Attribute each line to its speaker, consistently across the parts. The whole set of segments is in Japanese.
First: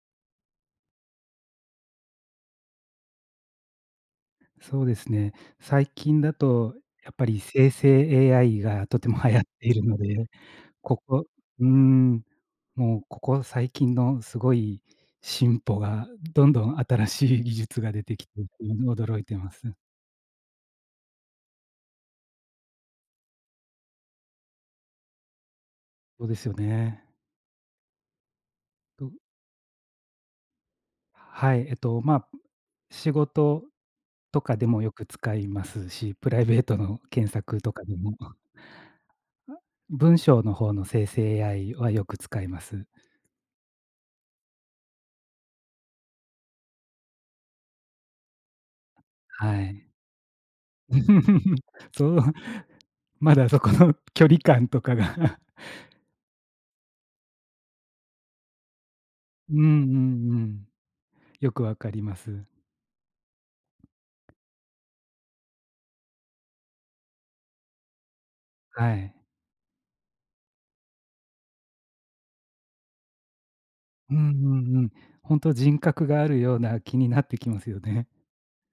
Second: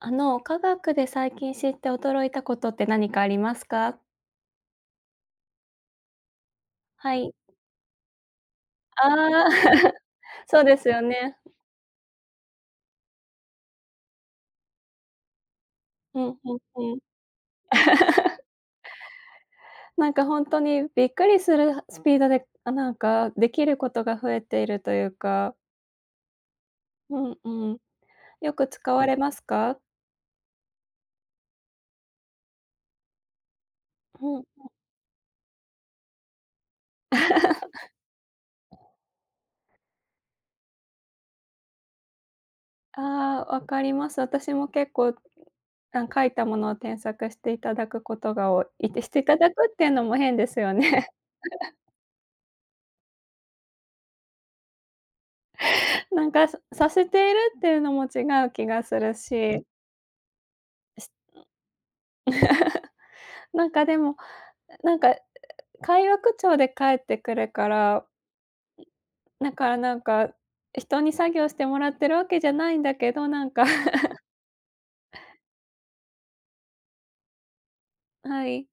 Speaker 1: あの科学で最近知って驚いたことって何かありますか？
Speaker 2: そうですね、最近だとや
Speaker 1: は
Speaker 2: っぱ
Speaker 1: い。
Speaker 2: り生成 AI がと
Speaker 1: あ
Speaker 2: ても流行っ
Speaker 1: あ。
Speaker 2: ているの で、
Speaker 1: そうです
Speaker 2: こ
Speaker 1: よ
Speaker 2: こ、
Speaker 1: ね。
Speaker 2: うーん、もうここ最近のすごい進歩が
Speaker 1: うん、
Speaker 2: どん
Speaker 1: うん、
Speaker 2: どん
Speaker 1: うん。
Speaker 2: 新しい技術が出てきて 驚いています。
Speaker 1: なんか本当にびっくりするスピードで、あなんかできることが増えているというか
Speaker 2: そうですよね。
Speaker 1: うんうん。よく使わ
Speaker 2: と
Speaker 1: れますか？
Speaker 2: はい、えっと、ま、仕事
Speaker 1: うんう
Speaker 2: と
Speaker 1: ん。
Speaker 2: かでもよく使いますし、プライベートの検索とかでも 文章の方の生成 AI はよく使います。
Speaker 1: ああ、わかります。私も結構、あ、書いたものを添削していただくことが多い、いってしていただ
Speaker 2: は
Speaker 1: くっ
Speaker 2: い。
Speaker 1: ていうのも変ですよね。
Speaker 2: そう。まだそこの距離感とかが。
Speaker 1: なんかさせているっていうのも違う気がする
Speaker 2: うんう
Speaker 1: し
Speaker 2: んうん、
Speaker 1: し
Speaker 2: よくわかります。
Speaker 1: なんかでも、なんか会話口調で返ってくるから
Speaker 2: はい。
Speaker 1: だからなんか、人に作業してもらってるわけじゃないんだけど、なんか。
Speaker 2: うんう んうん、本当人格があるような気になってきますよね。
Speaker 1: はい。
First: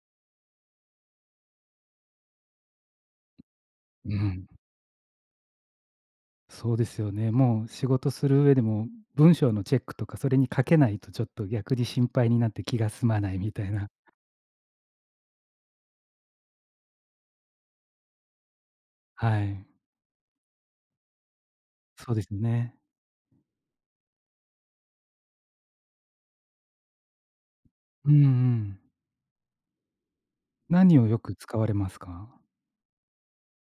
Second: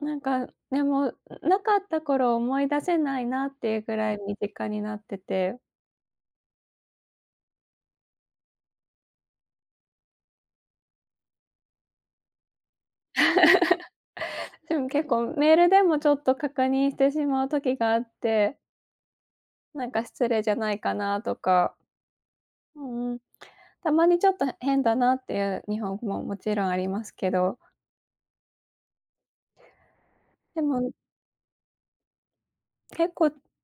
Speaker 1: なんか、でも、なかった頃を思い出せないなっていうぐら
Speaker 2: う
Speaker 1: い身
Speaker 2: ん。
Speaker 1: 近になってて
Speaker 2: そうですよね、もう仕事する上でも、文章のチェックとか、それに掛けないと、ちょっと逆に心配になって、気が済まないみたいな。
Speaker 1: でも、結構メールでも、ちょっと、確認してしまう時があって。
Speaker 2: はい。
Speaker 1: 何か、失礼じゃないかなとか、
Speaker 2: そうですね。
Speaker 1: うんうん、たまにちょっと、変だなっていう日本語も勿論ありますけど。
Speaker 2: うんうん。
Speaker 1: でも
Speaker 2: 何をよく使われますか？
Speaker 1: 結構、う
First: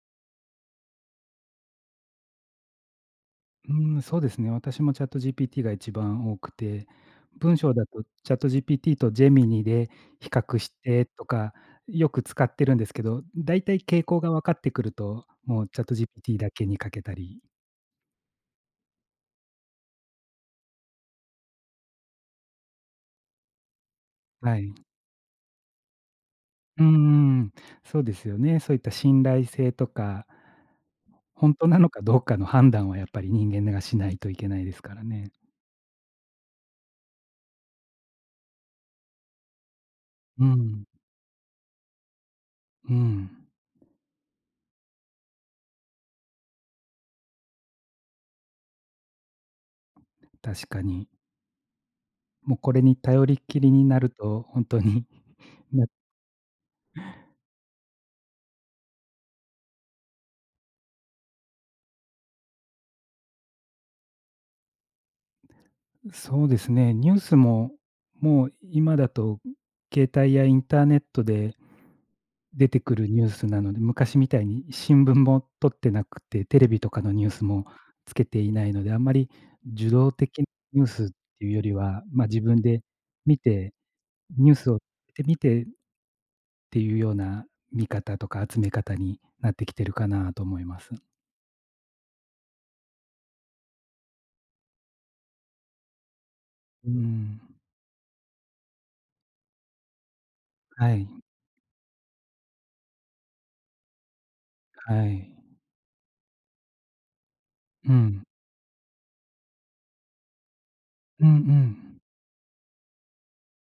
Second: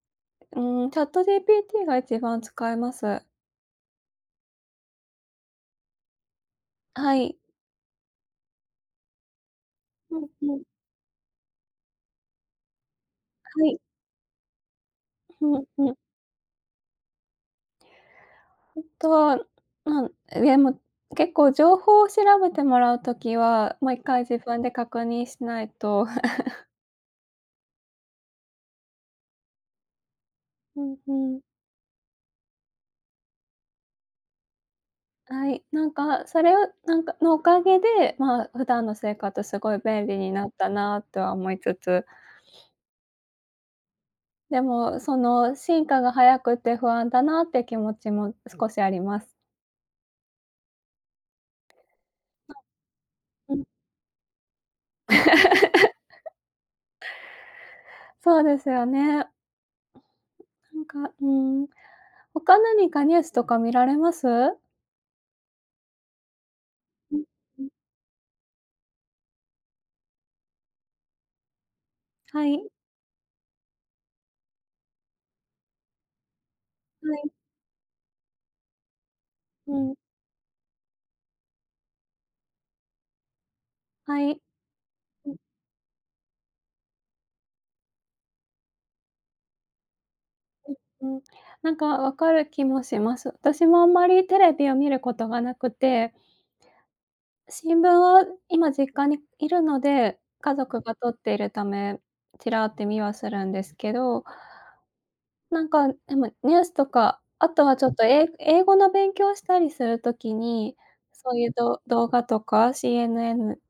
Speaker 1: ん、ChatGPT が一番使います。
Speaker 2: うーん、そうですね、私も、ChatGPT が、一番多くて、
Speaker 1: はい。
Speaker 2: 文章だと、ChatGPT と、Gemini で、
Speaker 1: うん
Speaker 2: 比
Speaker 1: う
Speaker 2: 較
Speaker 1: ん。
Speaker 2: してとか、よく使ってるんですけど、大
Speaker 1: は
Speaker 2: 体、
Speaker 1: い。
Speaker 2: 傾向が分かって来ると、
Speaker 1: う
Speaker 2: も
Speaker 1: ん
Speaker 2: う、
Speaker 1: うん。
Speaker 2: ChatGPT だけに掛けたり。
Speaker 1: 後は、ま、でも、結構、情報を調べてもらう時は、もう1回、自
Speaker 2: は
Speaker 1: 分で
Speaker 2: い。
Speaker 1: 確認しないと。
Speaker 2: うーん、そうですよね、そういった信頼性とか
Speaker 1: うんうん。
Speaker 2: 本当なのか、どうかの判断は、やっぱり人間が、しないといけないですからね。
Speaker 1: はい、何か、それを、何かの、お陰で、ま、普段の生活、凄い便利に
Speaker 2: う
Speaker 1: なった
Speaker 2: ん。
Speaker 1: なとは思いつつ。
Speaker 2: うん。
Speaker 1: でも、その進化が早くて不安だなって気持ちも少しあります。
Speaker 2: 確かに。もうこれに頼りっ
Speaker 1: う
Speaker 2: き
Speaker 1: ん。
Speaker 2: りになると、ほんとに、な
Speaker 1: そうですよね。なんか、うん、他何かニュースとか見られます？
Speaker 2: そうですね、ニュ
Speaker 1: う
Speaker 2: ー
Speaker 1: ん、
Speaker 2: ス
Speaker 1: うん。
Speaker 2: ももう今だと携帯やインターネットで
Speaker 1: はい。
Speaker 2: 出てくるニュースなので、昔みたいに新聞もとってなくて、テレビとかの
Speaker 1: は
Speaker 2: ニュ
Speaker 1: い。
Speaker 2: ースもつけていないので、あんまり、
Speaker 1: う
Speaker 2: 受
Speaker 1: ん。
Speaker 2: 動的ニュースっていうよりは、ま、自分で見て、
Speaker 1: はい。
Speaker 2: ニュースを
Speaker 1: う
Speaker 2: 見
Speaker 1: ん。
Speaker 2: てっていうような見方とか集め方になってきてるかなと思います。
Speaker 1: うんうん。なんか分かる気もします。私もあんまりテレビを見ることがなくて。
Speaker 2: うん。
Speaker 1: 新聞を今実家にいるので、家族
Speaker 2: は
Speaker 1: がと
Speaker 2: い。
Speaker 1: っているため、ちらって見はするんですけど
Speaker 2: はい。
Speaker 1: なんか、でもニュースとか、あとはちょ
Speaker 2: う
Speaker 1: っと、
Speaker 2: ん。
Speaker 1: え英語の勉強したりする時に、
Speaker 2: うん
Speaker 1: そ
Speaker 2: う
Speaker 1: ういうど
Speaker 2: ん。
Speaker 1: 動画とか、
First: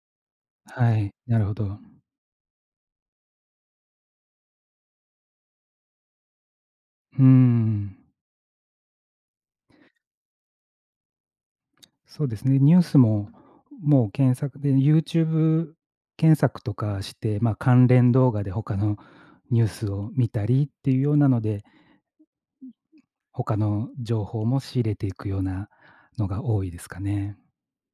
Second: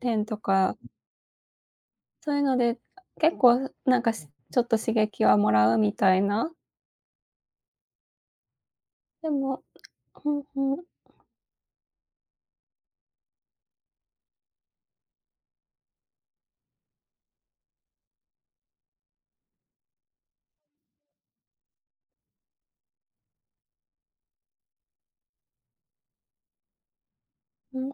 Speaker 1: CNN10とか。
Speaker 2: はい、なるほど。
Speaker 1: そういうので、結構なんか、すちょっと刺激をもらうみたいな。
Speaker 2: うん。
Speaker 1: でも、おん、お
Speaker 2: そうですね、ニュースも、もう検索で YouTube 検索とかして、ま、関連動画で他のニュースを見たりっていうようなので、他の情報も仕入れていくようなのが多いですかね。
Speaker 1: うん、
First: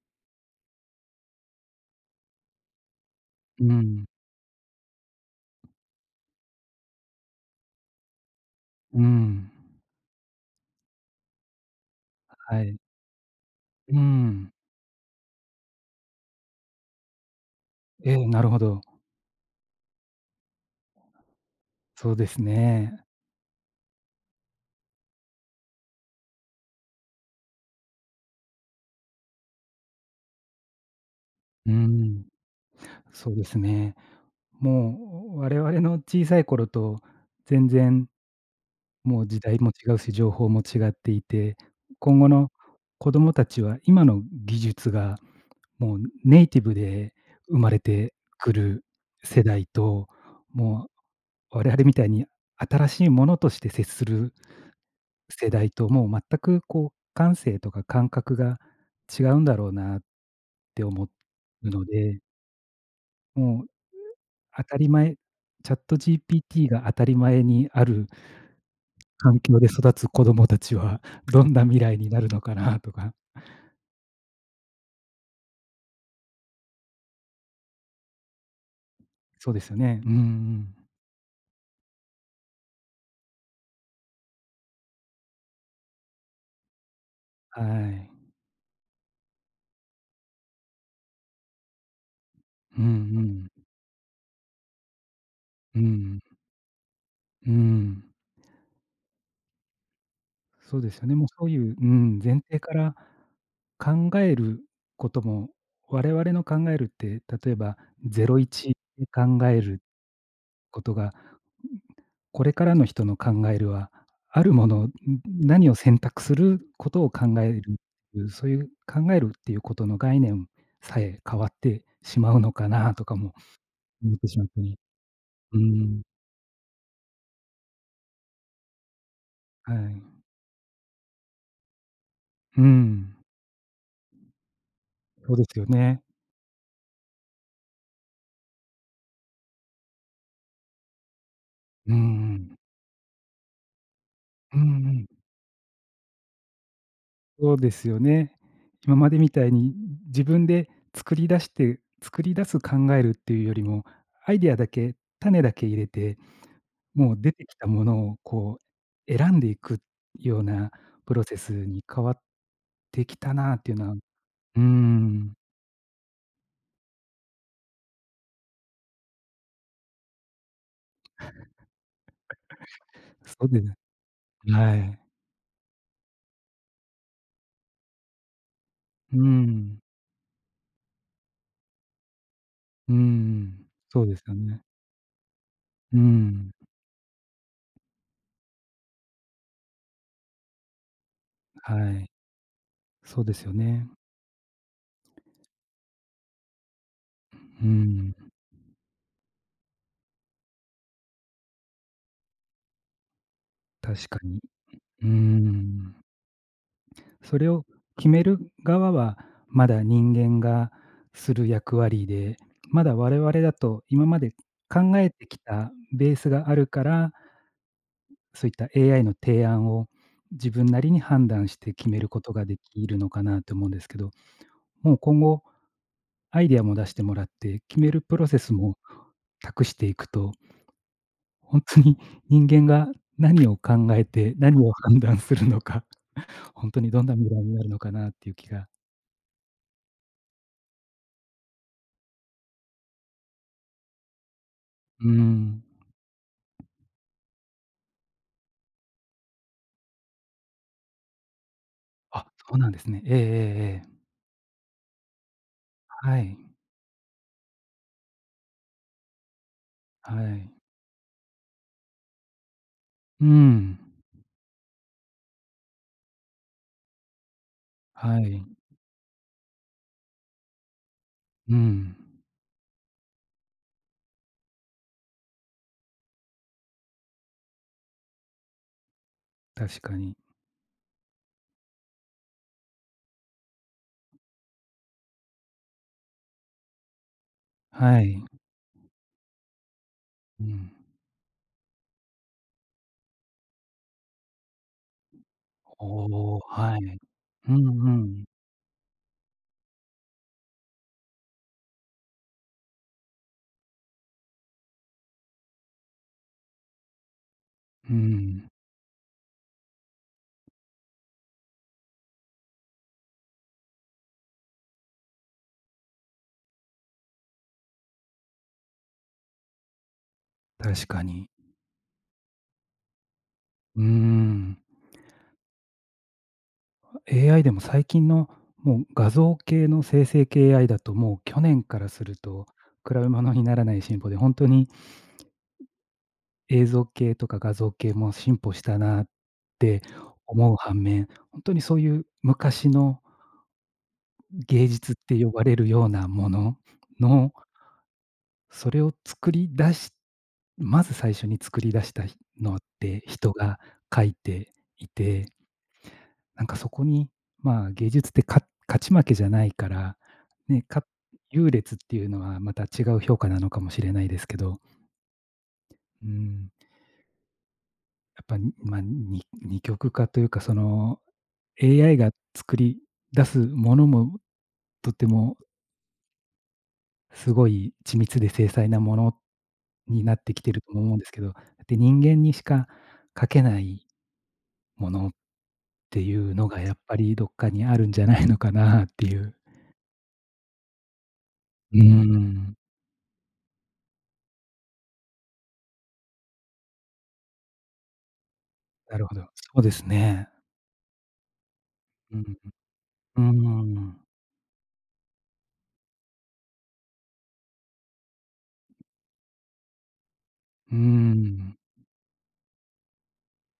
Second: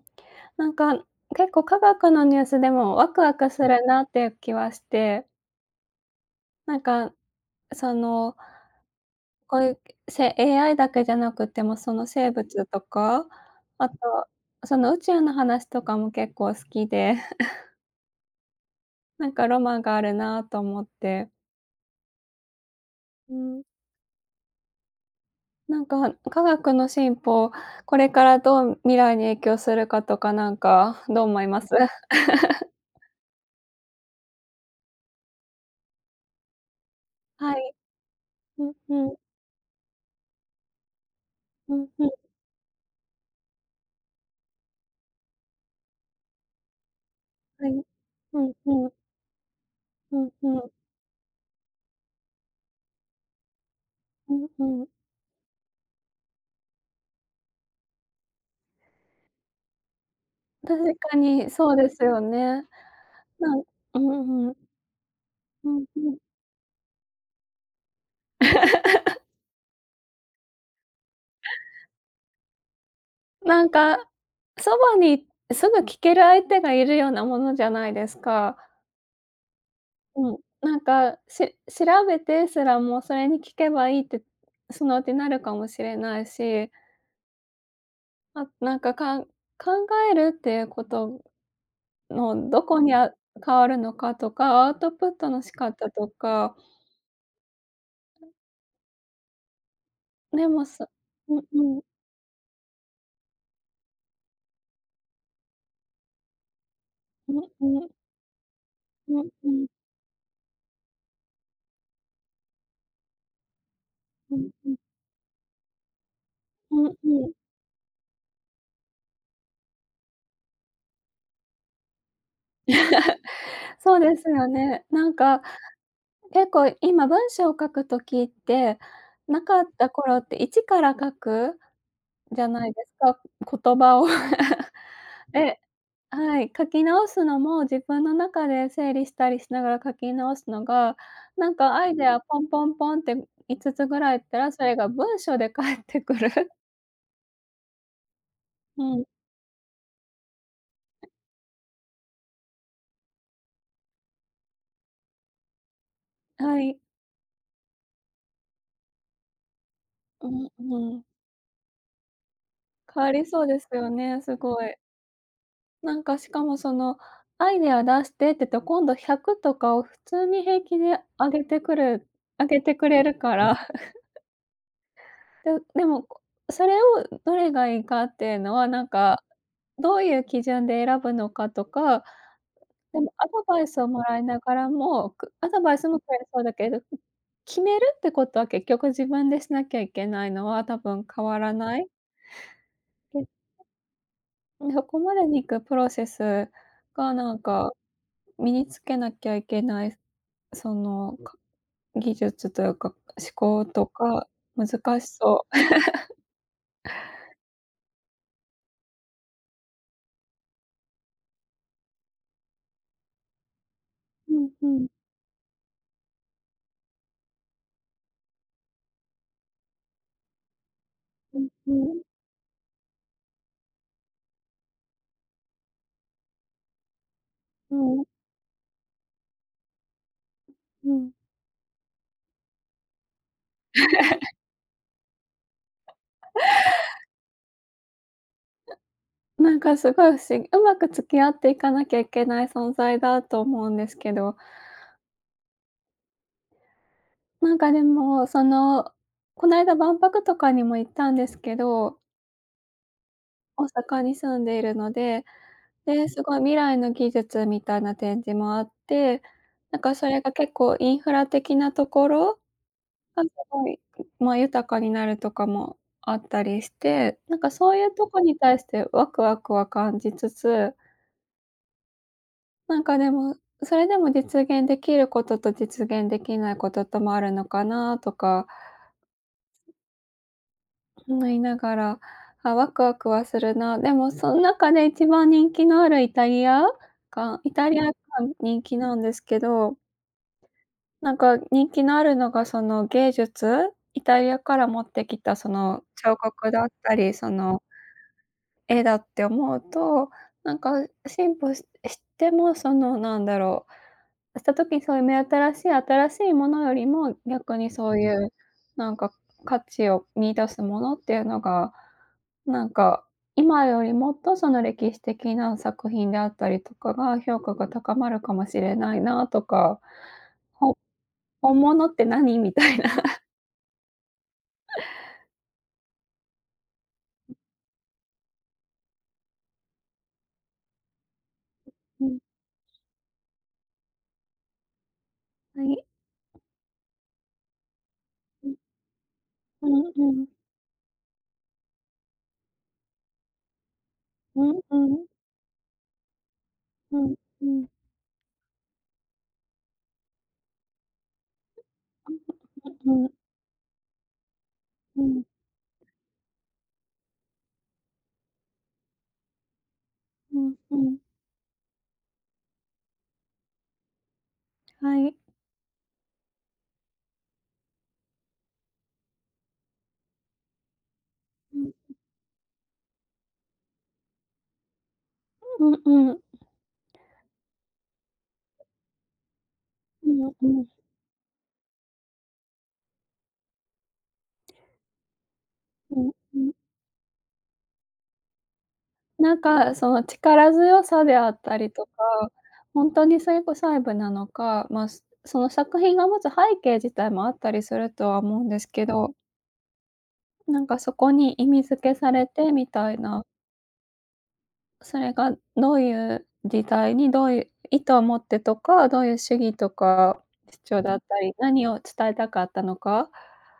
Speaker 1: なんか、結構科学のニュースでもワクワクす
Speaker 2: う
Speaker 1: るな
Speaker 2: ん。
Speaker 1: っていう気はして。なんか、その
Speaker 2: うん。
Speaker 1: こういうせ AI だけじゃなくてもその生
Speaker 2: は
Speaker 1: 物
Speaker 2: い。
Speaker 1: とか、あと、
Speaker 2: うん。
Speaker 1: その宇宙の話とかも結構好きで。
Speaker 2: えん、なるほど。
Speaker 1: なんかロマンがあるなと思って。
Speaker 2: そうですね。
Speaker 1: うん。なんか、科学の進歩、これからどう未来に影響するかとか、なんか、どう思います？
Speaker 2: うーん、そうですね。もう我々の小さい頃と
Speaker 1: は
Speaker 2: 全
Speaker 1: い。
Speaker 2: 然
Speaker 1: うんうん。
Speaker 2: もう時代も違うし、情報も違っていて、
Speaker 1: うんうん。
Speaker 2: 今後の子どもたちは今の技術がもうネイティブで生
Speaker 1: は
Speaker 2: ま
Speaker 1: い、
Speaker 2: れて
Speaker 1: うん
Speaker 2: くる
Speaker 1: うん。
Speaker 2: 世代と、
Speaker 1: うんうん。
Speaker 2: もう我々みたいに新しいものとして接す
Speaker 1: う
Speaker 2: る
Speaker 1: んうん。
Speaker 2: 世代ともう全くこう感性とか感覚が違うんだろうなって
Speaker 1: 確
Speaker 2: 思、
Speaker 1: かに、そう
Speaker 2: の
Speaker 1: ですよ
Speaker 2: で。
Speaker 1: ね。なん
Speaker 2: もう、
Speaker 1: うんうん。
Speaker 2: 当たり前
Speaker 1: う
Speaker 2: チャッ
Speaker 1: ん
Speaker 2: ト
Speaker 1: うん。
Speaker 2: GPT が当たり前にある 環境で育つ子供達はどんな未来になるのかなとか。
Speaker 1: なんか、そばにすぐ聞ける相手がいるようなものじゃないですか。
Speaker 2: そうですよね。うんう
Speaker 1: うん、
Speaker 2: ん。
Speaker 1: なんか、し調べてすらもそれに聞けばいいって、そのうちになるかもしれないし。
Speaker 2: はい。
Speaker 1: あ、なんか、かん考えるっていうことのどこ
Speaker 2: うんう
Speaker 1: に、あ
Speaker 2: ん。
Speaker 1: 変わるのかとか、アウトプットの仕
Speaker 2: う
Speaker 1: 方と
Speaker 2: ん。
Speaker 1: か。
Speaker 2: うん。
Speaker 1: メモ
Speaker 2: そう
Speaker 1: さ
Speaker 2: ですよね。もう
Speaker 1: うん
Speaker 2: そうい
Speaker 1: う
Speaker 2: うう
Speaker 1: ん。
Speaker 2: ーん、前提から考えることも、我々の考えるって、
Speaker 1: うん
Speaker 2: 例えば、
Speaker 1: うん。
Speaker 2: ゼロイチで
Speaker 1: うん
Speaker 2: 考
Speaker 1: う
Speaker 2: え
Speaker 1: ん。
Speaker 2: る事が、これからの人の考えるは、
Speaker 1: う
Speaker 2: あ
Speaker 1: ん
Speaker 2: るも
Speaker 1: うん。
Speaker 2: のを、何を選択する
Speaker 1: う
Speaker 2: こ
Speaker 1: ん
Speaker 2: とを
Speaker 1: うん。
Speaker 2: 考える、そういう考えるっていうことの概念さえ変わってしまうのかなとか も
Speaker 1: そう
Speaker 2: 思
Speaker 1: で
Speaker 2: って
Speaker 1: す
Speaker 2: しま
Speaker 1: よ
Speaker 2: ってね。
Speaker 1: ね。なんか、
Speaker 2: うーん。
Speaker 1: 結構、今、文章を書く時って、なかっ
Speaker 2: は
Speaker 1: た
Speaker 2: い。
Speaker 1: 頃って一から書くじゃ
Speaker 2: うー
Speaker 1: ないです
Speaker 2: ん。
Speaker 1: か、言葉を。
Speaker 2: そうです
Speaker 1: え、
Speaker 2: よね。
Speaker 1: はい。書き直すのも、自分の中で整理したりしながら書き直すのが、なんかア
Speaker 2: うー
Speaker 1: イデア、ポン
Speaker 2: ん。
Speaker 1: ポンポンって、5つぐらい言ったら、
Speaker 2: うん
Speaker 1: それが
Speaker 2: うん。
Speaker 1: 文章で返ってくる。
Speaker 2: そうですよね。
Speaker 1: う
Speaker 2: 今
Speaker 1: ん。
Speaker 2: までみたいに、自分で作り出して作り出す考えるっていうよりも、アイディアだけ、種だけ入れて、
Speaker 1: はい。
Speaker 2: もう、出てきたものを、こう、選んでいく
Speaker 1: う
Speaker 2: よう
Speaker 1: ん
Speaker 2: な
Speaker 1: うん。
Speaker 2: プロセスに変わっ
Speaker 1: 変
Speaker 2: て
Speaker 1: わ
Speaker 2: き
Speaker 1: り
Speaker 2: た
Speaker 1: そう
Speaker 2: な
Speaker 1: で
Speaker 2: っ
Speaker 1: す
Speaker 2: ていうの
Speaker 1: よ
Speaker 2: はう
Speaker 1: ね、すご
Speaker 2: ー
Speaker 1: い。
Speaker 2: ん。
Speaker 1: 何か、しかも、その、アイデア出してってと、今度、100とかを、普通に、平気で上げて来る上げてくれ るか
Speaker 2: そう
Speaker 1: ら
Speaker 2: です、はい。
Speaker 1: ででも、それを、どれが良いかって言うのは、何
Speaker 2: う
Speaker 1: か、
Speaker 2: ん。
Speaker 1: どう言う基準で選ぶのかとか、
Speaker 2: う
Speaker 1: でも、アドバ
Speaker 2: ん、
Speaker 1: イスをも
Speaker 2: そうで
Speaker 1: らい
Speaker 2: すよ
Speaker 1: なが
Speaker 2: ね。
Speaker 1: らも、くアドバイスも
Speaker 2: う
Speaker 1: 来れそう
Speaker 2: ん。
Speaker 1: だけど、決めるって事は、結局、自分でしなきゃ行けないのは、多分、変わらない。
Speaker 2: はい。そうですよね。
Speaker 1: プロセスが、何
Speaker 2: ううー
Speaker 1: か、
Speaker 2: ん。
Speaker 1: 身に付けなきゃ行けない、その、か技術と言うか、思考と
Speaker 2: 確か
Speaker 1: か、
Speaker 2: に、
Speaker 1: 難
Speaker 2: う
Speaker 1: し
Speaker 2: ー
Speaker 1: そう。
Speaker 2: ん。それを決める側は、まだ、人間がする役割で、まだ、我々だと、今まで
Speaker 1: うんうん。
Speaker 2: 考えて来たベースがあるからそう言った、AI の提案を、自分なりに判
Speaker 1: うん、
Speaker 2: 断し
Speaker 1: う
Speaker 2: て、決
Speaker 1: ー
Speaker 2: め
Speaker 1: ん。
Speaker 2: る事が、出来るのかなと思うんですけど、もう今後、アイディアも出してもらって、
Speaker 1: う
Speaker 2: 決める
Speaker 1: ん。
Speaker 2: プロセスも託して行くと
Speaker 1: うん。
Speaker 2: 本当に、人間が何を、考え て、何を、判断するのか、本当に、どんな未来になるのかなって言う気が
Speaker 1: 何か、凄い不思議。上手く付き合って、行かなきゃいけない存在だと思うんですけど
Speaker 2: うん。
Speaker 1: 何か、でも、その、この間、万博とかにも、行ったんですけど
Speaker 2: あ、そうなんですね、ええええ
Speaker 1: 大
Speaker 2: ええ。
Speaker 1: 阪に住んで居るので、で、
Speaker 2: は
Speaker 1: 凄
Speaker 2: い。
Speaker 1: い、未来の技術みたいな、展示もあって、何かそ
Speaker 2: は
Speaker 1: れが、
Speaker 2: い。
Speaker 1: 結構インフラ的な所が、
Speaker 2: う
Speaker 1: 凄
Speaker 2: ん。
Speaker 1: い、ま、豊かになるとかもあったりして、何か、そう言うとこ
Speaker 2: は
Speaker 1: に
Speaker 2: い。
Speaker 1: 対して、ワクワクは感じつつ
Speaker 2: うん。
Speaker 1: なんかでも、それでも実現できることと実現できないことともあるのかなとか
Speaker 2: 確かに。
Speaker 1: 思いながら、あ、ワクワクはするな、でもそん中で1番人気のあるイタリアがイタリアが
Speaker 2: はい。
Speaker 1: 人気なんですけど
Speaker 2: うん。
Speaker 1: なんか人気のあるのがその、芸術イタリアから持ってきたその、彫
Speaker 2: おお、
Speaker 1: 刻だっ
Speaker 2: はい。
Speaker 1: たり、そ
Speaker 2: う
Speaker 1: の
Speaker 2: んうん。
Speaker 1: 絵だって思うと、なんか、あ、進歩ししてもそのなんだろう、した時そういう目新しい新しいものよりも、逆に そ
Speaker 2: ふ、うんう
Speaker 1: ういう、
Speaker 2: ん。
Speaker 1: なんか価値を見出すものっていうのが、なんか、今よりもっとその歴史的な作品であったりとかが、評価が高まるかもしれないなとか。ほ
Speaker 2: 確かに。
Speaker 1: 本物って何みたいな。
Speaker 2: うーん。あ、AI でも最近の、もう画像系の生成系 AI だともう去年からす
Speaker 1: う、う
Speaker 2: る
Speaker 1: ん。
Speaker 2: と、比べ物にならない進歩で、ほんとに
Speaker 1: はい。
Speaker 2: 映像系とか画像系も進
Speaker 1: う
Speaker 2: 歩
Speaker 1: ん。
Speaker 2: したなっ
Speaker 1: う
Speaker 2: て
Speaker 1: ん、うん。
Speaker 2: 思う反面、ほんとにそういう昔のん、
Speaker 1: うん、
Speaker 2: 芸
Speaker 1: う
Speaker 2: 術っ
Speaker 1: ん。
Speaker 2: て呼ばれるようなもの
Speaker 1: うん、
Speaker 2: の
Speaker 1: うん。
Speaker 2: それを作り出しまず最初に作り出したひのっ
Speaker 1: う
Speaker 2: て、
Speaker 1: ん。
Speaker 2: 人が描いてい
Speaker 1: うん。
Speaker 2: てなんかそこに、まあ芸術ってか勝ち負けじゃないから、
Speaker 1: うん、
Speaker 2: ね、
Speaker 1: う
Speaker 2: か
Speaker 1: ん。
Speaker 2: 優劣っていうのはまた違う評価なのかもしれないですけど。
Speaker 1: はい。
Speaker 2: うん。やっぱ、ま、に二極化というか、その、
Speaker 1: うん。ん。
Speaker 2: AI が作り出す物も、とても
Speaker 1: うん、うん。
Speaker 2: 凄い緻密で、精細な物に
Speaker 1: う
Speaker 2: なっ
Speaker 1: ん
Speaker 2: て来て
Speaker 1: う
Speaker 2: る、
Speaker 1: ん。
Speaker 2: と思うんですけど。はて、人間にしかかけない物、っ
Speaker 1: う
Speaker 2: て
Speaker 1: ん
Speaker 2: いう
Speaker 1: う
Speaker 2: の
Speaker 1: ん。
Speaker 2: がやっぱり、どっかにあるんじゃないのかな、っていう。
Speaker 1: 何か、その力強さであったり
Speaker 2: うー
Speaker 1: とか、
Speaker 2: ん。
Speaker 1: ほんとにそれこ細部なのか、ま、その作品が持つ背景自体も、あったりするとは思うんですけ
Speaker 2: なる
Speaker 1: ど。
Speaker 2: ほど、そうですね。
Speaker 1: 何かそこに、意味付けさ
Speaker 2: う
Speaker 1: れ
Speaker 2: ん
Speaker 1: てみたい
Speaker 2: うんう
Speaker 1: な。
Speaker 2: ん、うーん。
Speaker 1: それが、どういう時代に、どういう意図を持ってとか、どういう主義とか、
Speaker 2: う
Speaker 1: 主
Speaker 2: ー
Speaker 1: 張だったり、
Speaker 2: ん。
Speaker 1: 何を、伝えたかったのか。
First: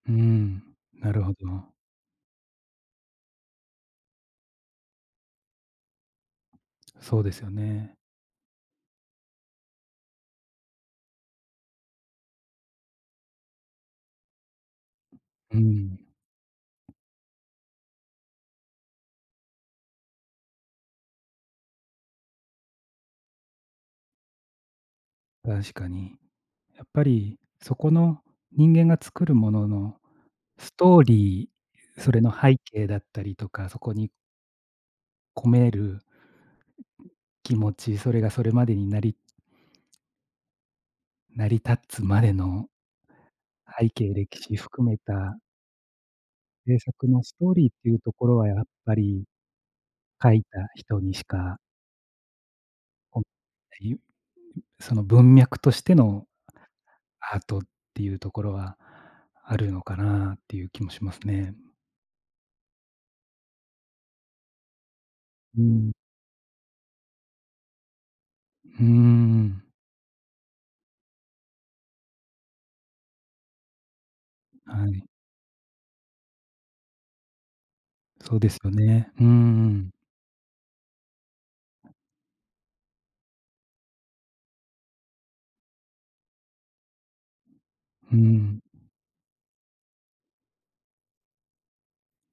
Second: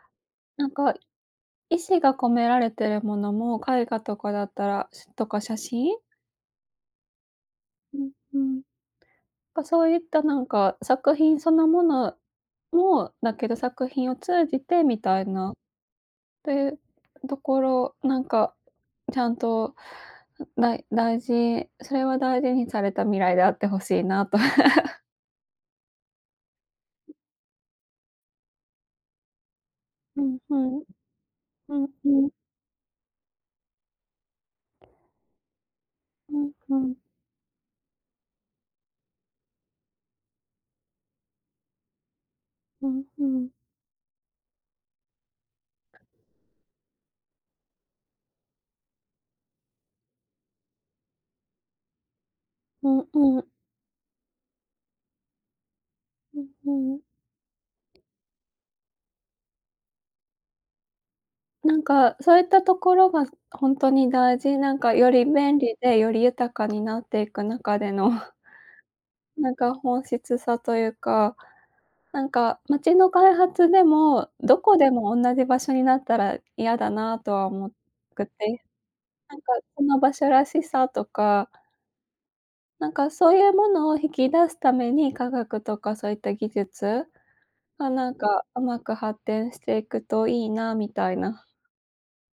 Speaker 2: うーん、
Speaker 1: 何か、
Speaker 2: なるほど。
Speaker 1: 意志が込められてる物も、絵画とかだったらとか、写真。
Speaker 2: そうですよね。
Speaker 1: うんうん、か、そういった、何か、作品その物もだけど、作品を通じて、みたいな、っ
Speaker 2: うーん。
Speaker 1: てところ、何か、ちゃんと、だい大事、それは大事にされた未来であって欲しいなと。
Speaker 2: 確かに。やっぱりそこの人間が作るものの
Speaker 1: うん、ふ
Speaker 2: ス
Speaker 1: ん。
Speaker 2: トーリ
Speaker 1: うん、
Speaker 2: ー、
Speaker 1: ふ
Speaker 2: それ
Speaker 1: ん。
Speaker 2: の背景だったりとか、そこに込める
Speaker 1: うん、ふん。
Speaker 2: 気持ち、それがそれまでになり成り立つまでの
Speaker 1: うん、ふん。
Speaker 2: 背景、歴史含めた制作のストーリーっていうところはやっぱり、書いた人にしか
Speaker 1: うん
Speaker 2: [unintelligible] あ
Speaker 1: うん。
Speaker 2: いゆ、ん、その文脈としての
Speaker 1: うん、ふん。
Speaker 2: アートっていうところはあるのかなっていう気もしますね。
Speaker 1: なんか、そういったところがす、本当に大事。なんかより便
Speaker 2: う
Speaker 1: 利
Speaker 2: ん。
Speaker 1: で、より豊かになっていく中での
Speaker 2: うー
Speaker 1: なん
Speaker 2: ん。
Speaker 1: か本質さというか。なんか街の開発でも、どこ
Speaker 2: は
Speaker 1: で
Speaker 2: い。
Speaker 1: も同じ場所になったら嫌だなとは思く
Speaker 2: そうです
Speaker 1: て。
Speaker 2: よね。うー
Speaker 1: なんかそ
Speaker 2: ん。
Speaker 1: の場所らしさとかなんかそういうものを引き出すために、科学とかそういった技術？がなん
Speaker 2: ふー
Speaker 1: かう
Speaker 2: ん。
Speaker 1: まく発展していくと良いな、みたいな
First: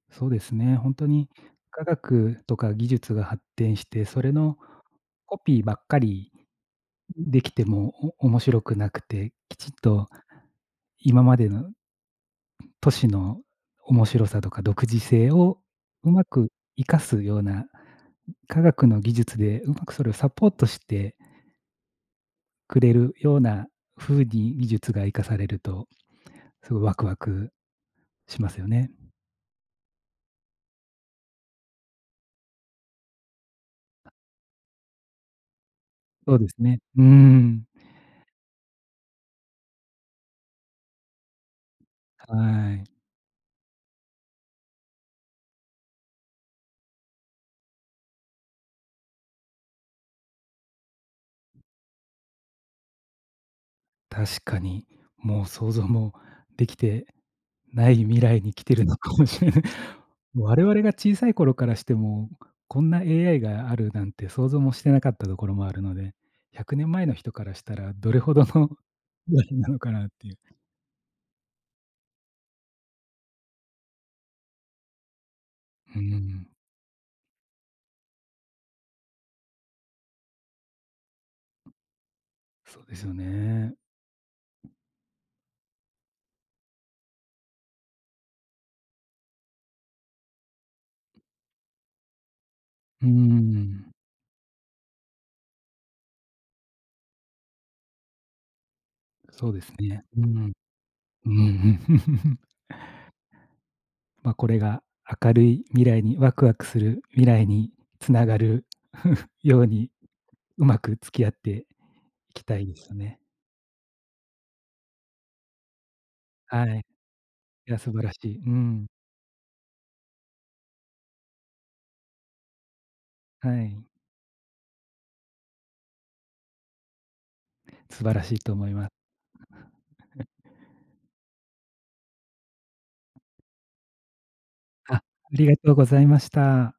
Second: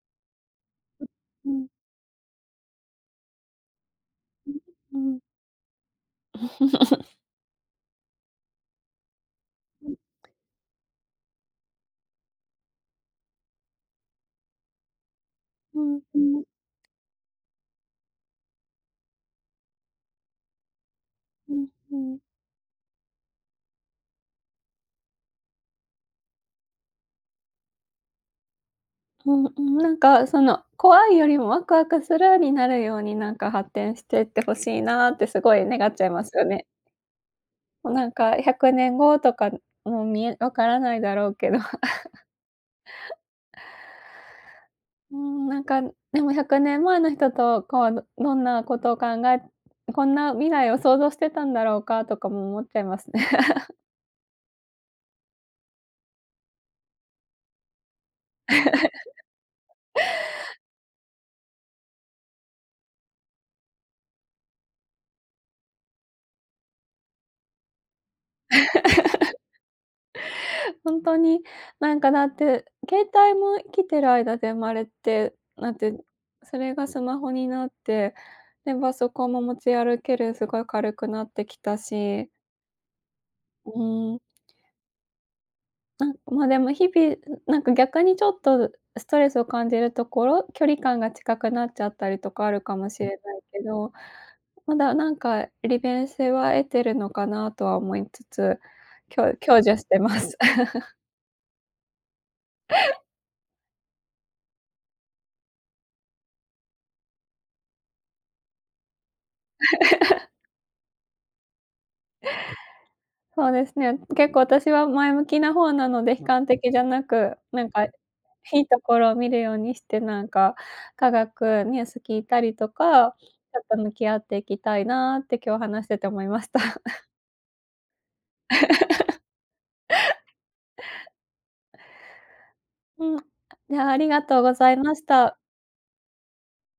Speaker 2: そうですね、本当に
Speaker 1: うん。
Speaker 2: 科学とか技術が発展して、それの
Speaker 1: うん。
Speaker 2: コピーばっかり、出来ても、お面白くなくて、きちっと今までの都市の面白さとか独自性を、
Speaker 1: うん
Speaker 2: うま
Speaker 1: うん。
Speaker 2: く生かすような、科学の技術でうまくそれをサポートして
Speaker 1: うんうん。
Speaker 2: くれるような風に技術が生かされると、すご、ワクワクしますよね。
Speaker 1: う、うん、なんか、その、怖いよりもワクワクする、になるようになんか発展してってほしいなってすごい願っちゃいま
Speaker 2: そ
Speaker 1: す
Speaker 2: う
Speaker 1: よ
Speaker 2: です
Speaker 1: ね。
Speaker 2: ね。うーん。
Speaker 1: もうなんか、100年後とか、うん、見え分からないだろうけど。
Speaker 2: はい。
Speaker 1: うーん。なんか、ん、でも100年前の人と、こう、どんなことを考えこんな未来を想像してたんだろうかとかも思っちゃいますね。
Speaker 2: 確かに。もう想像もできてない未来に来てるのか もしれない。我々が小さい頃からしても、こんな AI があるなんて想像もしてなかったところもあるので、100年前の人からしたらどれほどの、なのかなっていう。
Speaker 1: 本当になんかだって、携帯も生きてる間で生まれて、なって、
Speaker 2: うーん。
Speaker 1: それがスマホになって、で、パソコンも持ち歩ける、すごい軽くなってきたし。
Speaker 2: そうですよ
Speaker 1: う
Speaker 2: ね。
Speaker 1: ーん。なんま、でも日々、なんか逆にちょっと、ストレスを感じるところ、距離感が近くなっちゃったりとかあるかもし
Speaker 2: う
Speaker 1: れ
Speaker 2: ー
Speaker 1: ないけ
Speaker 2: ん。
Speaker 1: ど、まだなんか利便性は得てるのかなとは思いつつ、きょ
Speaker 2: そう
Speaker 1: 享
Speaker 2: です
Speaker 1: 受して
Speaker 2: ね、
Speaker 1: ま
Speaker 2: う
Speaker 1: す。
Speaker 2: ん。うーん。ま、これが、明るい未来に、ワクワクする未来につながる ように、うまく付き合っていきたいですよね。
Speaker 1: そうですね、結構あたしは前向きな方なので、悲観
Speaker 2: は
Speaker 1: 的じ
Speaker 2: い。
Speaker 1: ゃなく、なん
Speaker 2: いや
Speaker 1: か、い
Speaker 2: 素晴らしい。うー
Speaker 1: いと
Speaker 2: ん。
Speaker 1: ころを見るようにしてなんか、科学ニュース聞いたりとか、
Speaker 2: は
Speaker 1: ちょっと
Speaker 2: い。
Speaker 1: 向き合っていきたいなって今日話してて思いました。
Speaker 2: 素晴らしいと思いま
Speaker 1: うん。ね、ありがとうございま
Speaker 2: あ、あ
Speaker 1: した。
Speaker 2: りがとうございました。